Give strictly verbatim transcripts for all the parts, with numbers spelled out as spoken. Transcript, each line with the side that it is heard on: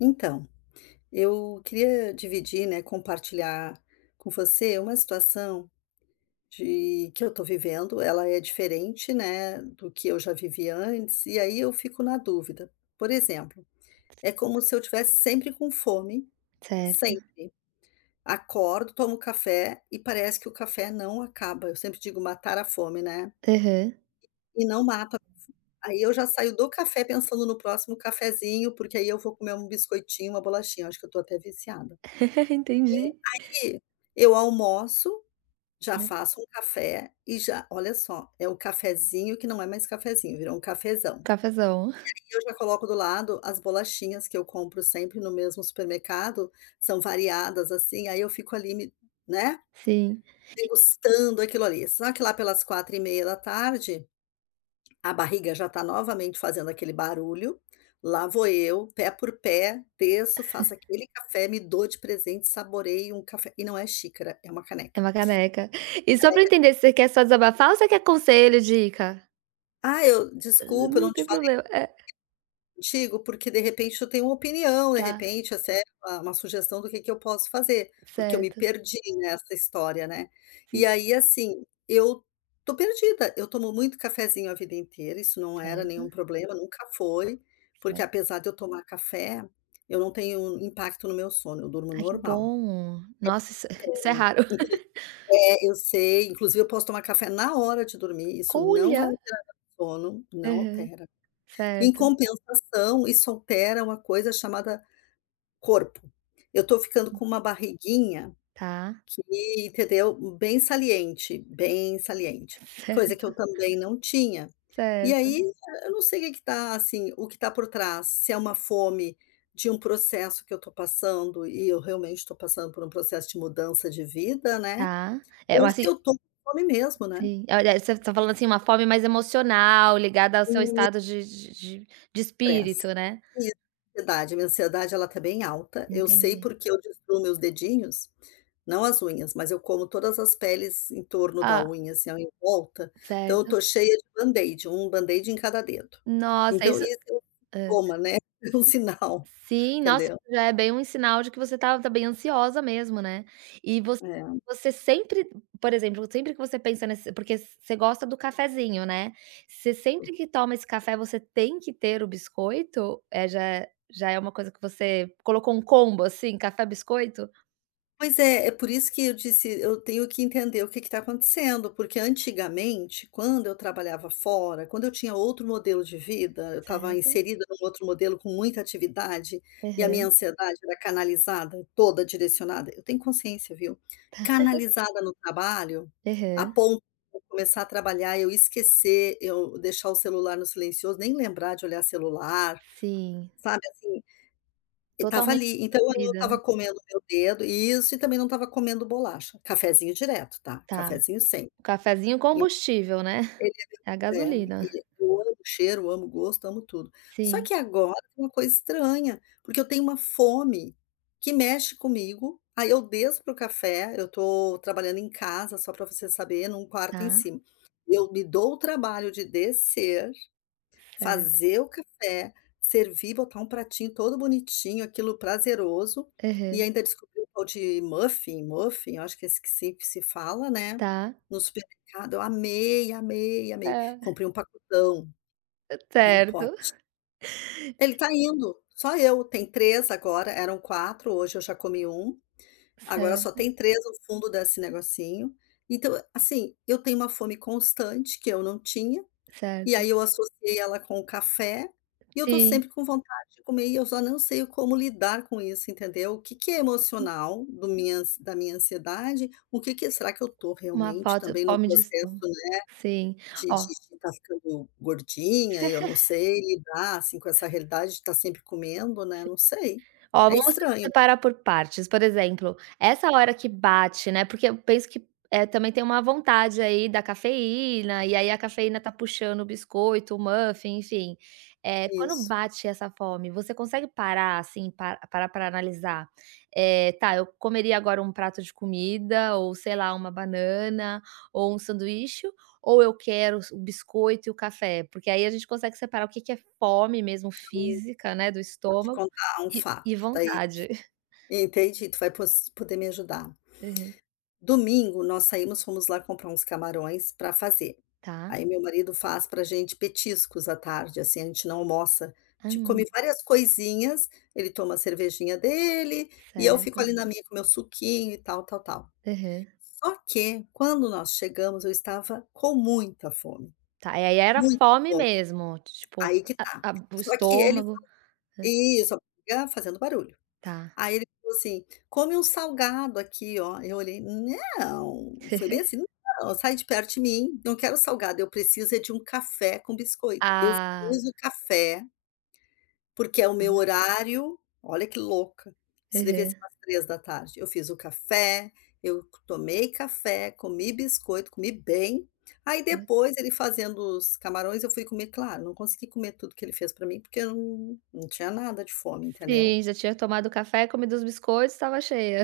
left: Então, eu queria dividir, né, compartilhar com você uma situação de que eu estou vivendo. Ela é diferente, né, do que eu já vivi antes, e aí eu fico na dúvida. Por exemplo, é como se eu tivesse sempre com fome,
right: Certo.
left: sempre. Acordo, tomo café e parece que o café não acaba. Eu sempre digo matar a fome, né?
right: Aham.
left: E não mata. Aí eu já saio do café pensando no próximo cafezinho, porque aí eu vou comer um biscoitinho, uma bolachinha. Acho que eu estou até viciada.
right: Entendi.
left: Que eu almoço, já
right: Né.
left: faço um café e já olha só, é o cafezinho que não é mais cafezinho, virou um cafezão.
right: Cafezão.
left: E eu já coloco do lado as bolachinhas que eu compro sempre no mesmo supermercado, são variadas, assim, aí eu fico ali me, né,
right: Sim,
left: degustando aquilo ali. Só que lá pelas quatro e meia da tarde, a barriga já está novamente fazendo aquele barulho, lá vou eu, pé por pé, desço, faço aquele café, me dou de presente, saboreio um café e não é xícara, é uma
right: é
left: caneca.
right: uma caneca. E só pra entender, você quer só desabafar ou você quer conselho, dica?
left: Ah, eu desculpa, eu
right: Não
left: não
right: tem
left: te falo
right: problema. É,
left: contigo, porque de repente eu tenho uma opinião, de
right: tá,
left: repente até uma uma sugestão do que que eu posso fazer, porque eu me
right: certo.
left: perdi nessa história, né.
right: Sim,
left: E aí, assim, eu tô perdida, eu tomo muito cafezinho a vida inteira, isso não era nenhum
right: certo,
left: problema, nunca foi, porque
right: certo.
left: apesar de eu tomar café, eu não tenho um impacto no meu sono, eu durmo
right: Ai, que
left: normal.
right: bom. Nossa, isso isso é
left: Tenho
right: raro.
left: inclusive é, eu sei, inclusive eu posso tomar café na hora de dormir, isso não vai
right: Olha!
left: alterar meu sono, não
right: Aham.
left: altera. Em
right: Certo,
left: compensação, isso altera uma coisa chamada corpo. Eu estou ficando com uma barriguinha
right: tá.
left: que, entendeu, bem saliente, bem saliente, coisa que eu
right: Certo,
left: também não tinha. E
right: certo.
left: aí, eu não sei o que que tá, assim, o que tá por trás, se é uma fome de um processo que eu estou passando, e eu realmente estou passando por um processo de mudança de vida, né,
right: Tá. É,
left: ou
right: mas
left: se
right: assim
left: eu tô com fome mesmo, né,
right: sim. Olha, você tá falando, assim, uma fome mais emocional, ligada ao seu estado de de de de
left: estresse.
right: espírito, né.
left: Isso, ansiedade, minha ansiedade ela tá bem alta, eu sei
right: Entendi.
left: porque eu destruo meus dedinhos. Não as unhas, mas eu como todas as peles em torno da
right: ah
left: unha, assim, ó, em volta, então eu
right: Certo.
left: tô cheia de band-aid, um band-aid em cada dedo.
right: Nossa,
left: Então
right: isso
left: isso é um
right: hã.
left: sintoma, né, é um sinal,
right: Sim, nossa,
left: entendeu?
right: isso já é bem um sinal de que você tá tá bem ansiosa mesmo, né. E você
left: É.
right: você sempre, por exemplo, sempre que você pensa nesse, porque você gosta do cafezinho, né. Você, sempre que toma esse café, você tem que ter o biscoito? Eh, já é, já é uma coisa que você colocou um combo, assim, café-biscoito?
left: Pois é, é por isso que eu disse, eu tenho que entender o que está acontecendo, porque antigamente, quando eu trabalhava fora, quando eu tinha outro modelo de vida, eu estava
right: Certo.
left: inserida num outro modelo com muita atividade e a minha
right: Aham,
left: ansiedade era canalizada, toda direcionada. Eu tenho consciência, viu? Canalizada no trabalho, a
right: aham.
left: ponto de eu começar a trabalhar, eu esquecer, eu deixar o celular no silencioso, nem lembrar de olhar celular,
right: Sim,
left: sabe assim? Estava
right: totalmente
left: ali, então eu não
right: absorvida,
left: estava
right: né.
left: comendo meu dedo isso, e também não estava comendo bolacha. Cafezinho direto, tá,
right: Tá.
left: cafezinho sempre.
right: O cafezinho
left: E
right: combustível, né.
left: ele
right: É a
left: é,
right: gasolina.
left: e eu amo o cheiro, amo o gosto, amo tudo. Só
right: Sim,
left: que agora tem uma coisa estranha, porque eu tenho uma fome que mexe comigo, aí eu desço para o café, eu estou trabalhando em casa, só para você saber, num quarto em
right: tá.
left: cima. Eu me dou o trabalho de descer,
right: Certo.
left: fazer o café, servir, botar um pratinho todo bonitinho, aquilo prazeroso, e
right: Aham.
left: ainda descobri o tal de muffin muffin, eu acho que é esse que se que se fala, né,
right: Tá.
left: no supermercado, eu amei, amei, amei.
right: Hã.
left: Comprei um pacotão, é um
right: Certo,
left: pote. Ele tá indo, só eu, tem três agora, eram quatro. Hoje eu já comi um. Agora só
right: certo,
left: tem três no fundo desse negocinho. Então, assim, eu tenho uma fome constante que eu não tinha. E
right: certo.
left: aí eu associei ela com o café, e eu tô
right: Sim,
left: sempre com vontade de comer e eu só não sei como lidar com isso, entendeu? O que que é
right: sim.
left: emocional do minha ans da minha ansiedade, o que que será que eu tô
right: Uma
left: realmente
right: foto
left: também no
right: fome de
left: processo,
right: estômago.
left: né,
right: Sim.
left: de
right: Ó
left: estar ficando gordinha e eu não sei lidar, assim, com essa realidade de estar sempre comendo, né, não sei.
right: Ó,
left: É
right: vamos
left: estranho
right: separar por partes, por exemplo, essa hora que bate, né, porque eu penso que, eh, também tem uma vontade aí da cafeína, e aí a cafeína tá puxando o biscoito, o muffin, enfim. Eh, quando
left: isso.
right: bate essa fome, você consegue parar, assim, pa parar para analisar, eh, "Tá, eu comeria agora um prato de comida ou, sei lá, uma banana ou um sanduíche, ou eu quero o biscoito e o café?" Porque aí a gente consegue separar o que que é fome mesmo
left: Então,
right: física, né, do
left: vou te
right: estômago,
left: contar um
right: e
left: fato,
right: e
left: daí
right: vontade.
left: entendi, tu vai pos poder me ajudar.
right: Aham.
left: Domingo nós saímos, fomos lá comprar uns camarões para fazer.
right: Tá.
left: Aí meu marido faz para gente petiscos à tarde, assim, a gente não almoça. A gente come
right: Hum,
left: várias coisinhas, ele toma a cervejinha dele e eu fico
right: certo.
left: ali na minha com meu suquinho e tal, tal, tal.
right: Aham.
left: Só que quando nós chegamos, eu estava com muita fome,
right: Tá, e aí era
left: muita
right: fome
left: fome,
right: mesmo, tipo,
left: aí que
right: a
left: tá.
right: a o
left: Só que ele,
right: estômago
left: isso, a barriga fazendo barulho.
right: tá.
left: Aí ele falou assim: "Come um salgado aqui, ó". Eu olhei: "Não", foi bem assim: "Não, sai de perto de mim, não quero salgado, eu preciso é de um café com biscoito". Eu
right: Ah,
left: fiz o café, porque é o meu
right: tá.
left: horário, olha que louca, isso devia ser
right: Aham.
left: umas três da tarde. Eu fiz o café, eu tomei café, comi biscoito, comi bem, aí depois ele fazendo os camarões eu fui comer, claro, não consegui comer tudo que ele fez para mim, porque eu não não tinha nada de fome, entendeu?
right: Sim, já tinha tomado café, comido os biscoitos, estava cheia.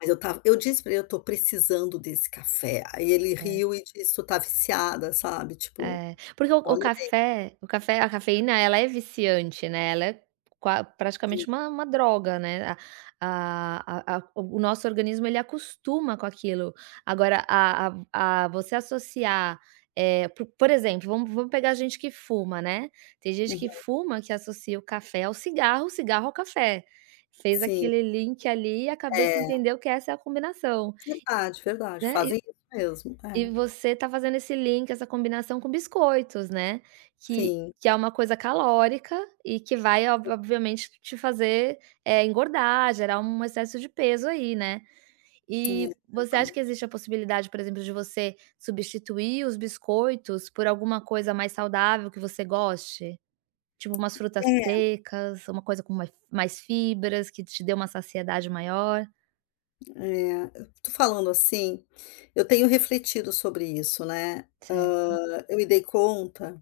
left: Mas eu tava, eu disse pra ele: "Eu tô precisando desse café". Aí ele
right: É.
left: riu e disse: "Tu tá viciada", sabe, tipo,
right: É, porque o o
left: olha
right: café o café a cafeína ela é viciante, né, ela é qua
left: bem, né.
right: praticamente uma uma droga, né, a a a a o nosso organismo ele acostuma com aquilo. Agora a a a você associar, eh, po por exemplo, vamos vamos pegar gente que fuma, né, tem gente que
left: Uhum.
right: fuma que associa o café ao cigarro, o cigarro ao café. Fez
left: Sim,
right: aquele link ali e a cabeça
left: é,
right: entendeu que essa é a combinação,
left: verdade, verdade,
right: né.
left: fazem isso mesmo.
right: E
left: É,
right: você tá fazendo esse link, essa combinação com biscoitos, né, que
left: sim,
right: que é uma coisa calórica e que vai ob obviamente te fazer, eh, engordar, gerar um excesso de peso aí, né.
left: é
right: E você acha
left: verdade.
right: que existe a possibilidade, por exemplo, de você substituir os biscoitos por alguma coisa mais saudável que você goste? Tipo umas frutas
left: É,
right: secas, uma coisa com mais mais fibras, que te dê uma saciedade maior?
left: é, falando assim, eu tenho refletido sobre isso, né.
right: Certo.
left: Hã, eu me dei conta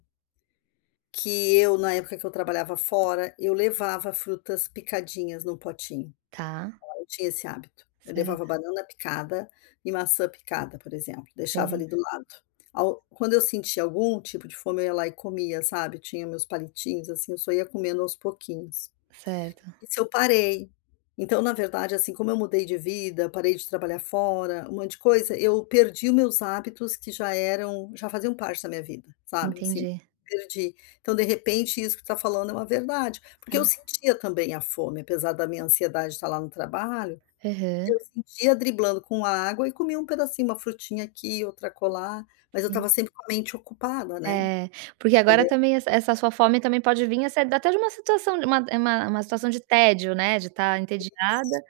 left: que eu, na época que eu trabalhava fora, eu levava frutas picadinhas num potinho.
right: Tá,
left: Eu tinha esse hábito. Eu levava
right: certo,
left: banana picada e maçã picada, por exemplo, deixava ali do
right: beleza.
left: lado. Ao quando eu sentia algum tipo de fome, eu ia lá e comia, sabe, tinha meus palitinhos, assim, eu só ia comendo aos pouquinhos.
right: Certo,
left: Isso eu parei. Então, na verdade, assim, como eu mudei de vida, parei de trabalhar fora, um monte de coisa, eu perdi os meus hábitos que já eram já faziam parte da minha vida, sabe, assim,
right: entendi.
left: perdi. Então, de repente, isso que tu tá falando é uma verdade, porque eu sentia também a fome, apesar da minha ansiedade estar lá no trabalho eu
right: Aham,
left: sentia driblando com a água e comia um pedacinho, uma frutinha aqui, outra acolá, mas eu
right: sim.
left: estava sempre com a mente ocupada, né,
right: É, porque agora
left: entendeu?
right: também essa essa sua fome também pode vir essa até de uma situação de uma, é uma uma situação de tédio, né, de estar entediada,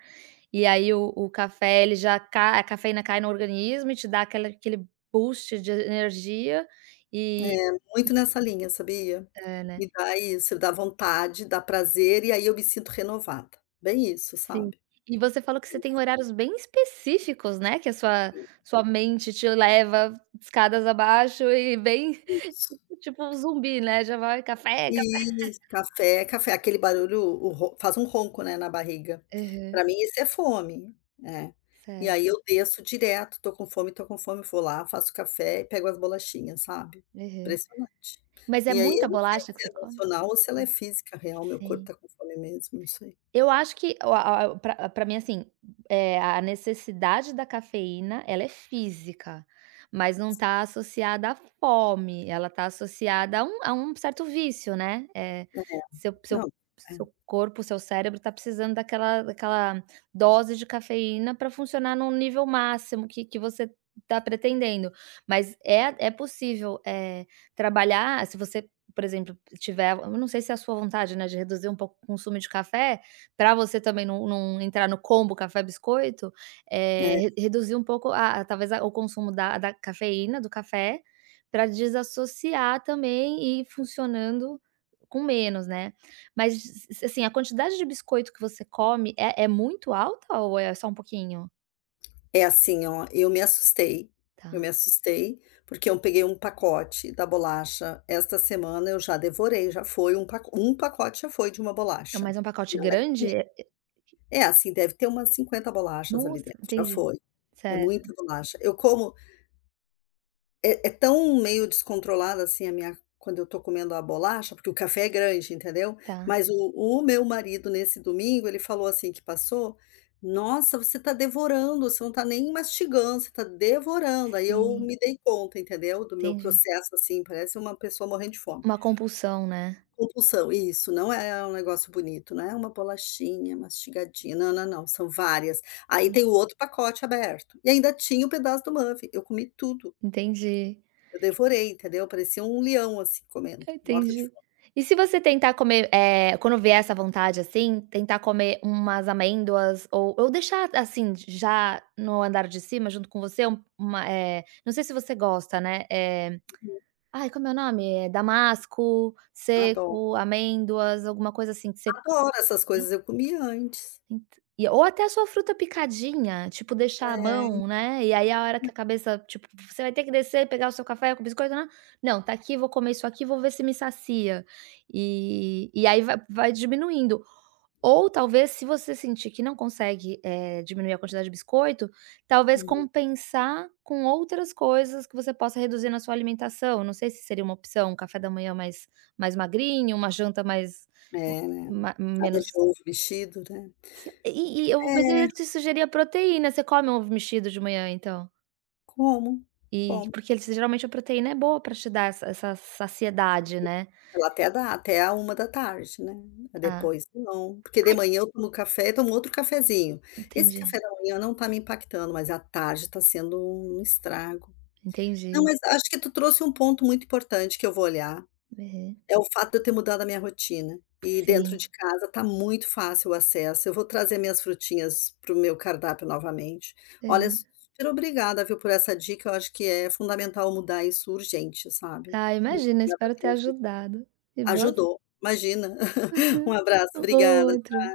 right: e aí o o café ele já cai a cafeína cai no organismo e te dá aquela aquele boost de energia e
left: É muito nessa linha, sabia?
right: é, né,
left: Me dá isso, dá vontade, dá prazer e aí eu me sinto renovada, bem isso,
right: sim.
left: sabe?
right: E você falou que você
left: Então,
right: tem horários bem específicos, né, que a sua
left: assim,
right: sua mente te leva escadas abaixo e bem
left: isso.
right: tipo um zumbi, né, já vai café, café.
left: Isso, café, café, aquele barulho, o ro faz um ronco, né, na barriga.
right: Aham,
left: Para mim isso é fome, é. E aí
right: certo.
left: eu desço direto, tô com fome, tô com fome, vou lá, faço café e pego as bolachinhas, sabe.
right: Aham.
left: Impressionante.
right: Mas é
left: E aí
right: muita
left: eu não sei
right: bolacha que
left: se
right: você
left: é
right: come?
left: emocional ou se ela é física real, meu corpo
right: Sim.
left: tá com fome mesmo, não sei.
right: Eu acho que para a mim, assim, eh, a necessidade da cafeína, ela é física, mas não está associada à fome, ela está associada a um, a um certo vício, né, eh, seu seu
left: Não,
right: seu corpo, seu cérebro está precisando daquela daquela dose de cafeína para funcionar num nível máximo que que você está pretendendo. Mas é é possível, eh, trabalhar se você, por exemplo, tiver, eu não sei se é a sua vontade, né, de reduzir um pouco o consumo de café, para você também não não entrar no combo café biscoito,
left: é,
right: eh, re
left: é.
right: reduzir um pouco a a talvez a o consumo da da cafeína, do café, para desassociar também e ir funcionando com menos, né. Mas s assim, a quantidade de biscoito que você come é é muito alta ou é só um pouquinho?
left: É assim, ó, eu me assustei, eu me
right: Tá.
left: assustei, porque eu peguei um pacote da bolacha esta semana, eu já devorei, já foi um paco um pacote já foi de uma
right: É
left: bolacha,
right: mais um pacote
left: não é
right: grande?
left: pequenininho.
right: É é
left: É, assim, deve ter umas cinquenta bolachas ali
right: nossa,
left: dentro, já
right: entendi.
left: foi, é
right: Certo,
left: muita bolacha. Eu como é é tão meio descontrolada, assim, a minha quando eu tô comendo a bolacha, porque o café é grande, entendeu.
right: tá.
left: Mas o o meu marido, nesse domingo, ele falou assim que passou: "Nossa, você tá devorando, você não tá nem mastigando, você tá devorando". Aí eu
right: Sim,
left: me dei conta, entendeu, do meu
right: entendi.
left: processo, assim, parece uma pessoa morrendo de fome.
right: Uma compulsão, né.
left: Compulsão, isso, não é um negócio bonito, não é uma bolachinha mastigadinha, não, não, não, são várias. Aí tem o outro pacote aberto, e ainda tinha o pedaço do muffin, eu comi tudo.
right: Entendi.
left: Eu devorei, entendeu, parecia um leão, assim, comendo, morta de
right: Entendi.
left: fome.
right: E se você tentar comer, eh, quando vier essa vontade, assim, tentar comer umas amêndoas ou ou deixar, assim, já no andar de cima junto com você um, uma, eh, não sei se você gosta, né, eh, ai, como é o nome? É damasco,
left: Adoro,
right: seco, amêndoas, alguma coisa assim que você...
left: adoro essas coisas, eu comia antes.
right: Ent E ou até a sua fruta picadinha, tipo, deixar à
left: É,
right: mão, né, e aí a hora que a cabeça, tipo, você vai ter que descer, pegar o seu café com biscoito, nã não, tá aqui, vou comer isso aqui, vou ver se me sacia. E e aí vai vai diminuindo. Ou talvez, se você sentir que não consegue, eh, diminuir a quantidade de biscoito, talvez
left: uhum,
right: compensar com outras coisas que você possa reduzir na sua alimentação, não sei se seria uma opção, um café da manhã mais mais magrinho, uma janta mais
left: é, né,
right: ma
left: nada de
right: menos...
left: ovo mexido, né.
right: Se e e eu, mas eu ia
left: É,
right: te sugerir a proteína, você come um ovo mexido de manhã então?
left: como,
right: E
left: como.
right: porque eles, geralmente a proteína é boa pra te dar essa essa saciedade, né.
left: Ela até dá, até a uma da tarde, né,
right: Ah,
left: depois não, porque de
right: ai,
left: manhã eu tomo café tomo outro cafezinho. Esse
right: entendi,
left: café da manhã não tá me impactando, mas à tarde tá sendo um estrago. Não,
right: entendi.
left: mas acho que tu trouxe um ponto muito importante que eu vou olhar.
right: Uhum.
left: É o fato de eu ter mudado a minha rotina. E dentro
right: Sim,
left: de casa tá muito fácil o acesso. Eu vou trazer minhas frutinhas para o meu cardápio novamente. Olha,
right: uhum.
left: super obrigada, viu, por essa dica. Eu acho que é fundamental mudar isso urgente, sabe.
right: Ah,
left: Muito
right: imagina,
left: obrigada
right: espero ter
left: mesmo.
right: ajudado. E você?
left: Ajudou. Imagina. Um abraço, obrigada.
right: Outro.